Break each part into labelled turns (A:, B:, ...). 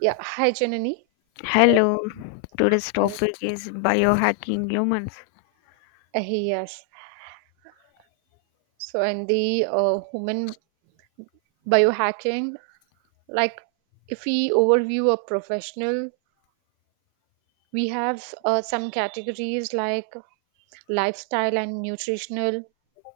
A: Yeah, hi Janani. So,
B: Hello. Today's
A: I-
B: topic is biohacking humans.
A: yes. So, in the human biohacking, like if we overview a professional, we have some categories like lifestyle and nutritional,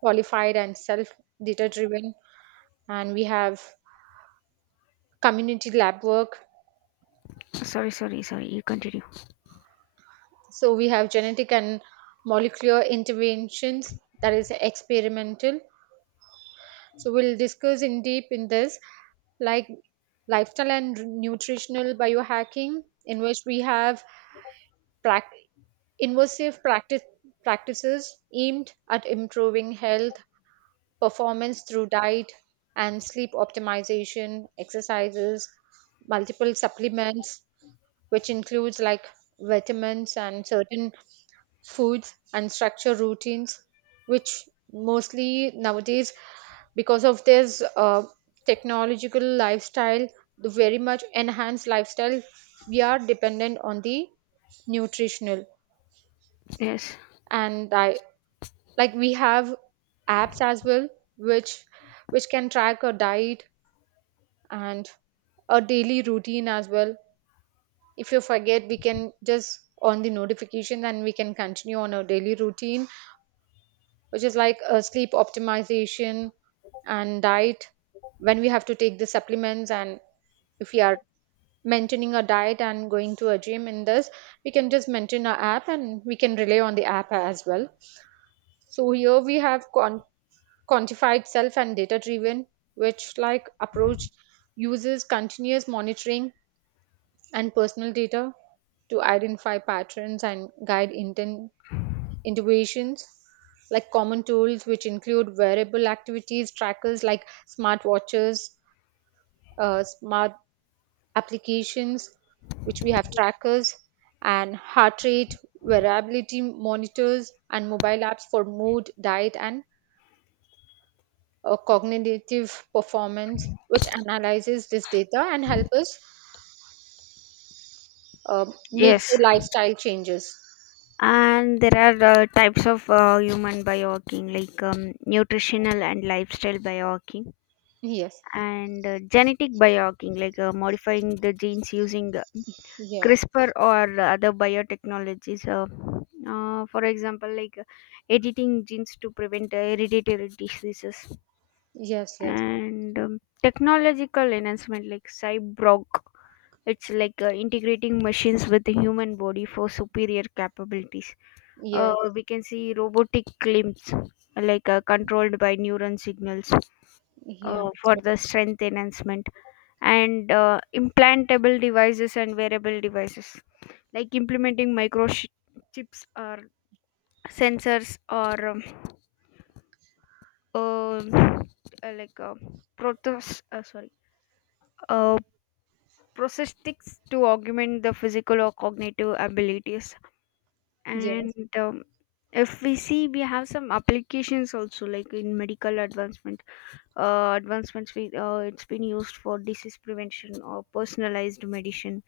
A: qualified and self data driven, and we have community lab work.
B: Sorry, sorry, sorry. You continue.
A: So, we have genetic and molecular interventions that is experimental. So we'll discuss in deep in this, like lifestyle and nutritional biohacking, in which we have prac- invasive practices aimed at improving health performance through diet and sleep optimization exercises, multiple supplements, which includes like vitamins and certain foods and structure routines, which mostly nowadays, because of this technological lifestyle, the very much enhanced lifestyle, we are dependent on the nutritional.
B: Yes.
A: And I, like we have apps as well, which which can track a diet and a daily routine as well. If you forget, we can just on the notifications and we can continue on our daily routine, which is like sleep optimization and diet, when we have to take the supplements. And if we are maintaining a diet and going to a gym, in this we can just maintain our app and we can rely on the app as well. So here we have quantified self and data driven, which like approach uses continuous monitoring and personal data to identify patterns and guide intent innovations, like common tools which include wearable activities trackers like smartwatches, smart applications, which we have trackers, and heart rate variability monitors and mobile apps for mood, diet, and cognitive performance, which analyzes this data and help us uh, make
B: Yes.
A: the lifestyle changes.
B: And there are types of human biohacking like nutritional and lifestyle biohacking
A: Yes.
B: and genetic biohacking like modifying the genes using
A: Yeah.
B: CRISPR or other biotechnologies. For example, editing genes to prevent hereditary diseases.
A: Yes, yes.
B: And technological enhancement like cyborg, it's like integrating machines with the human body for superior capabilities.
A: Yes,
B: We can see robotic limbs like controlled by neuron signals
A: yes.
B: for the strength enhancement, and implantable devices and wearable devices like implementing microchips or sensors, or um, like protos sorry uh, prosthetics to augment the physical or cognitive abilities.
A: Yes,
B: And if we see, we have some applications also like in medical advancements. We it's been used for disease prevention or personalized medicine,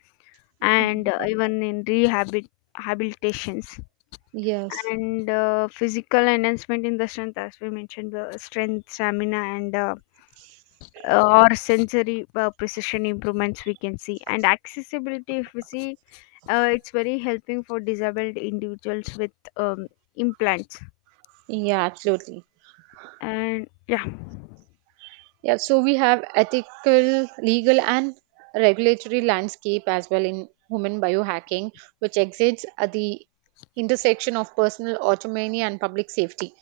B: and even in rehabit habilitations,
A: yes.
B: and physical enhancement in the strength. As we mentioned, the strength, stamina, and or sensory precision improvements we can see. And accessibility, if we see, it's very helping for disabled individuals with um, implants.
A: Yeah, absolutely.
B: And yeah.
A: Yeah, so we have ethical, legal, and regulatory landscape as well in human biohacking, which exists at the intersection of personal autonomy and public safety,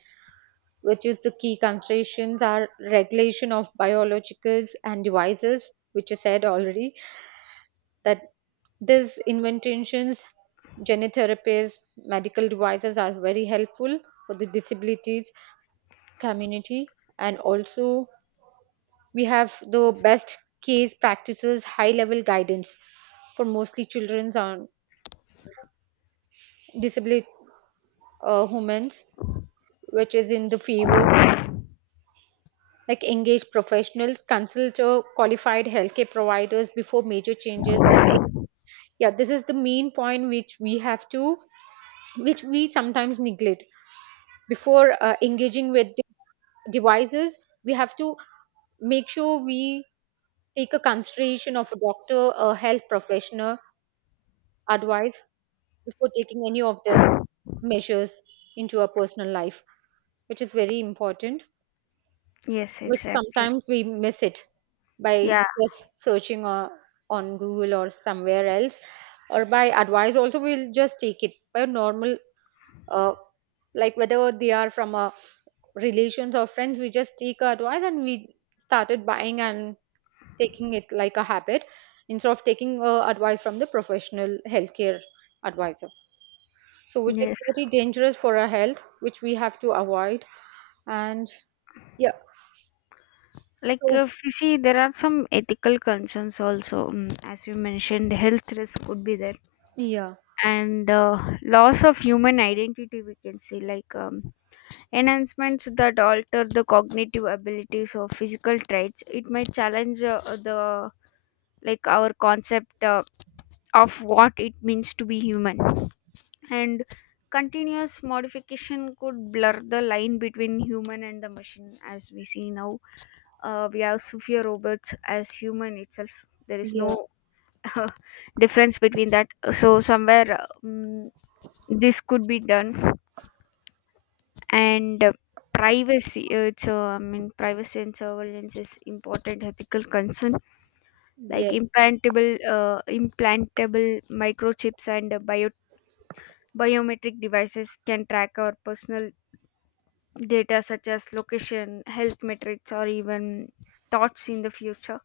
A: which is, the key considerations are regulation of biologicals and devices, which I said already, that these interventions, gene therapies, medical devices are very helpful for the disabilities community. And also we have the best case practices, high level guidance for mostly children's on disabled humans, which is in the favor, like engage professionals, consult qualified healthcare providers before major changes. Or yeah, this is the main point which we have to, which we sometimes neglect. Before engaging with these devices, we have to make sure we take a consideration of a doctor, a health professional advice, before taking any of these measures into our personal life, which is very important,
B: Yes,
A: which
B: exactly.
A: sometimes we miss it by
B: Yeah.
A: just searching on Google or somewhere else, or by advice. Also, we'll just take it by normal, uh, like whether they are from our relations or friends, we just take our advice and we started buying and taking it like a habit instead of taking advice from the professional healthcare advisor. So which is
B: Yes.
A: very dangerous for our health, which we have to avoid. And yeah.
B: Like
A: So
B: if you see, there are some ethical concerns also. As you mentioned, health risk could be there,
A: yeah.
B: and loss of human identity we can say, like enhancements that alter the cognitive abilities or physical traits, it might challenge the like our concept of what it means to be human. And continuous modification could blur the line between human and the machine. As we see now, we have sophia robots as human itself. There is no
A: Yeah.
B: uh, difference between that. So somewhere this could be done. And privacy it's I mean privacy and surveillance is important ethical concern, like
A: Yes,
B: implantable microchips and biometric devices can track our personal data such as location, health metrics, or even thoughts in the future.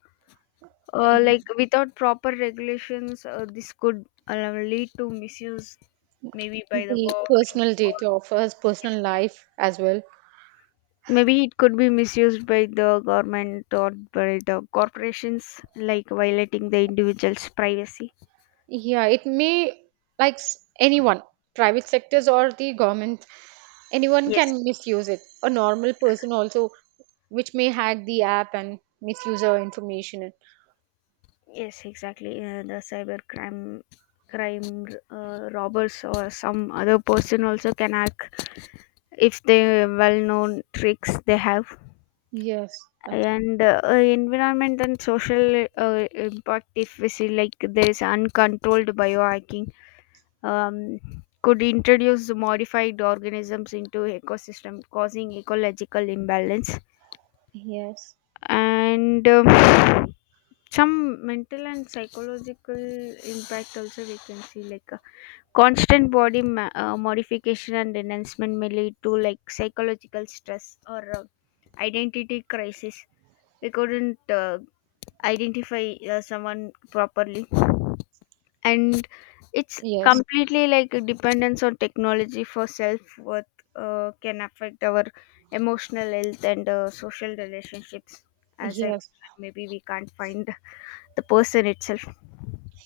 B: Like without proper regulations, this could lead to misuse, maybe by the
A: the
B: government,
A: personal
B: or
A: data of us,
B: yes,
A: personal life as well.
B: maybe it could be misused by the government or by the corporations, like violating the individual's privacy.
A: Yeah, it may, anyone, private sectors or the government, anyone
B: Yes,
A: can misuse it, a normal person also, which may hack the app and misuse our information.
B: yes, exactly. The cyber crime robbers or some other person also can hack if they well known tricks they have.
A: Yes. abs-
B: And environment and social impact, if we see, like, there is uncontrolled biohacking, um, could introduce modified organisms into ecosystem causing ecological imbalance.
A: yes.
B: And some mental and psychological impact also we can see. Like constant body modification and enhancement may lead to like psychological stress or identity crisis. We couldn't identify someone properly, and it's
A: Yes.
B: completely like a dependence on technology for self worth can affect our emotional health and social relationships. As I
A: Yes.
B: mentioned, maybe we can't find the person itself.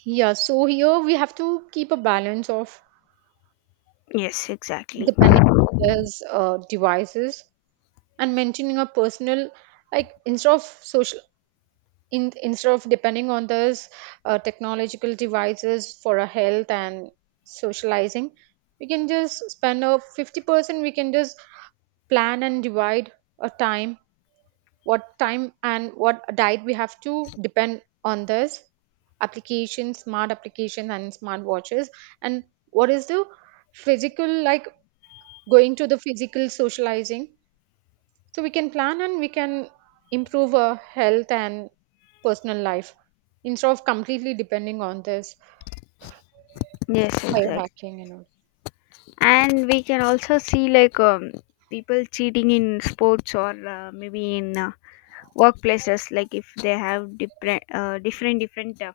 A: Yeah, so here we have to keep a balance of
B: Yes, exactly.
A: depending on these devices and maintaining a personal, like instead of social, in instead of depending on those technological devices for our health and socializing, we can just spend a 50%, we can just plan and divide a time, what time and what diet we have to depend on this applications, smart applications and smart watches, and what is the physical, like going to the physical socializing. So we can plan and we can improve our health and personal life instead of completely depending on this
B: Yes, exactly.
A: biohacking and all.
B: And we can also see, like people cheating in sports or maybe in workplaces, like if they have different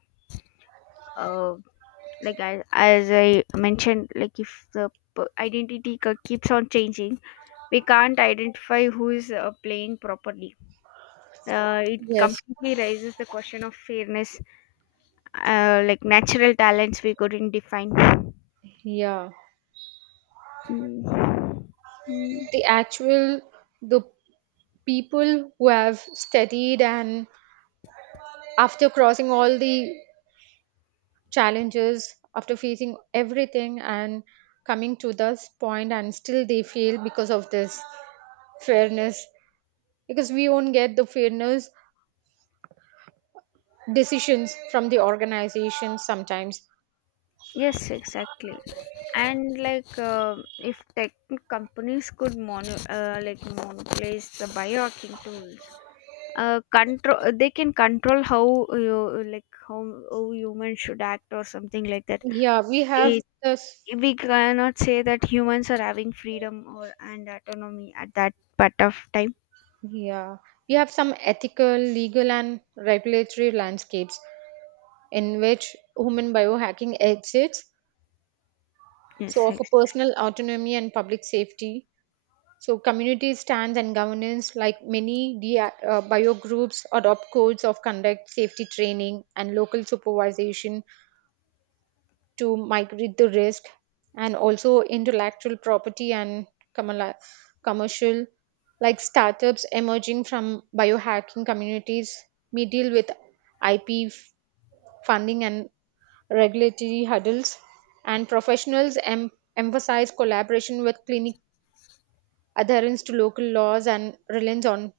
B: uh, as I mentioned, like if the identity keeps on changing, we can't identify who is playing properly. It
A: Yes.
B: completely raises the question of fairness. Like natural talents we couldn't define.
A: Yeah,
B: Mm. Mm.
A: the actual, the people who have studied and after crossing all the challenges, after facing everything and coming to this point, and still they fail because of this fairness, because we won't get the fairness decisions from the organization sometimes.
B: Yes, exactly. And like, if tech like monopolize the biohacking tools, control they can control how you like how humans should act or something like that.
A: Yeah, we have
B: It,
A: this.
B: we cannot say that humans are having freedom or and autonomy at that part of time.
A: Yeah, we have some ethical, legal, and regulatory landscapes in which human biohacking exists,
B: Yes.
A: so of a personal autonomy and public safety. So community stands and governance, like many DI bio groups, adopt codes of conduct, safety training, and local supervision to migrate the risk. And also intellectual property and commerla- commercial, like startups emerging from biohacking communities, may deal with IP funding and regulatory hurdles, and professionals emphasize collaboration with clinic, adherence to local laws and reliance on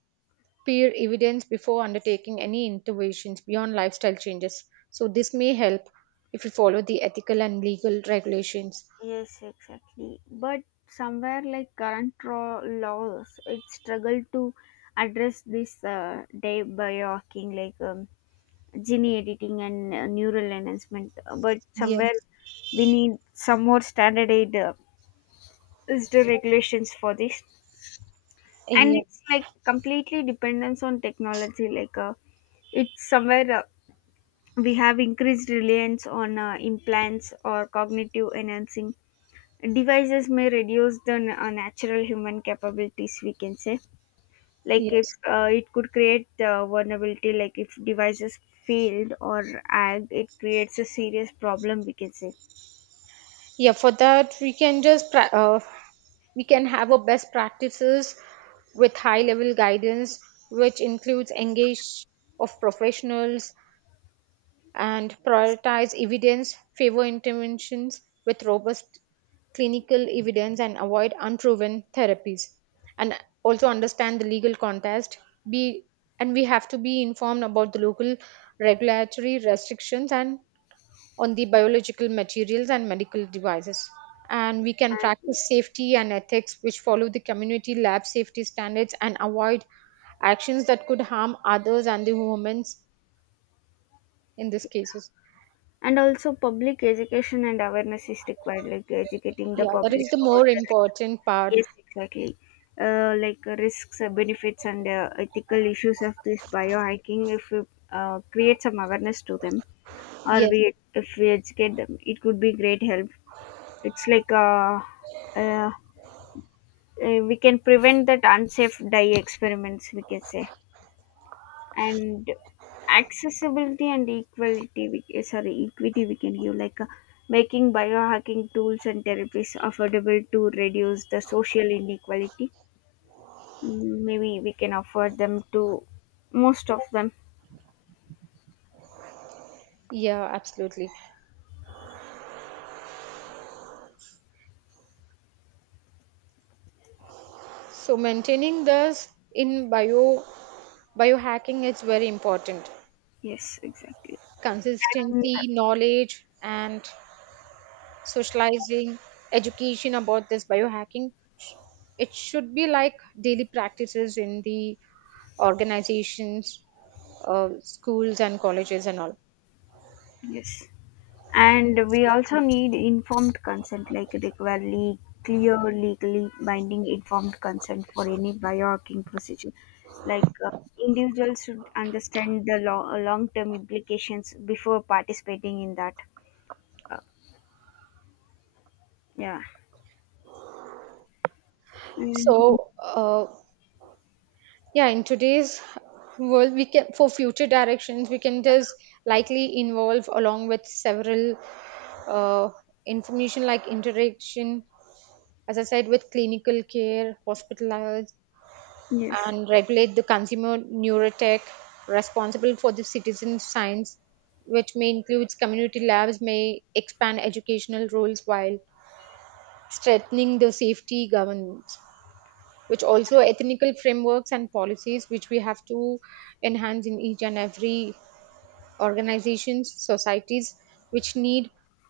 A: peer evidence before undertaking any interventions beyond lifestyle changes. So, this may help if you follow the ethical and legal regulations.
B: Yes, exactly. But somewhere like current laws, it struggle to address this day by working, like gene editing and neural enhancement. But somewhere
A: Yes.
B: we need some more standardized is the regulations for this, and
A: Yeah.
B: it's like completely dependence on technology. Like it's somewhere we have increased reliance on implants or cognitive enhancing devices may reduce the natural human capabilities, we can say. Like if
A: Yes.
B: it could create vulnerability, like if devices failed or ag, it creates a serious problem, we can say.
A: Yeah, for that, we can just we can have a best practices with high level guidance, which includes engage of professionals and prioritize evidence, favor interventions with robust clinical evidence, and avoid unproven therapies. And also understand the legal context. Be, and we have to be informed about the local regulatory restrictions and on the biological materials and medical devices. And we can
B: And
A: practice safety and ethics, which follow the community lab safety standards and avoid actions that could harm others and the humans in these cases.
B: and also public education and awareness is required, like educating the
A: Yeah, that
B: public
A: is the
B: about
A: more
B: the risk.
A: important part.
B: Yes, exactly. Like risks, benefits, and ethical issues of this biohacking, if we create some awareness to them, or
A: Yes.
B: we if we educate them, it could be great help. It's like uh, uh, uh, we can prevent that unsafe dye experiments, we can say. And accessibility and equality we, eh, sorry equity we can give, like making biohacking tools and therapies affordable to reduce the social inequality. Mm, maybe we can afford them to most of them.
A: Yeah, absolutely. So maintaining this in bio biohacking is very important.
B: Yes, exactly. And
A: Consistency, knowledge, and socializing, education about this biohacking. It should be like daily practices in the organizations, schools and colleges and all.
B: yes. And we also need informed consent, like require clear, legally binding informed consent for any biohacking procedure. Like individuals should understand the long term implications before participating in that. Uh, yeah. Mm,
A: So uh, Yeah, in today's world, we can, for future directions we can just likely involve along with several uh, information, like interaction, as I said, with clinical care, hospitalized,
B: yes.
A: and regulate the consumer neurotech, responsible for the citizen science, which may includes community labs, may expand educational roles while strengthening the safety governance. Which also ethical frameworks and policies which we have to enhance in each and every organizations, societies, which need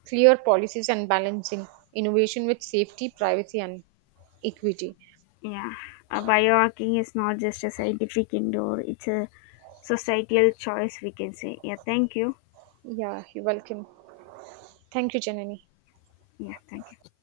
A: clear policies and balancing innovation with safety, privacy, and equity.
B: Yeah. Biohacking is not just a scientific endeavor, it's a societal choice, we can say. Yeah. Thank you.
A: Yeah, you're welcome. Thank you, Janani.
B: Yeah. Thank you.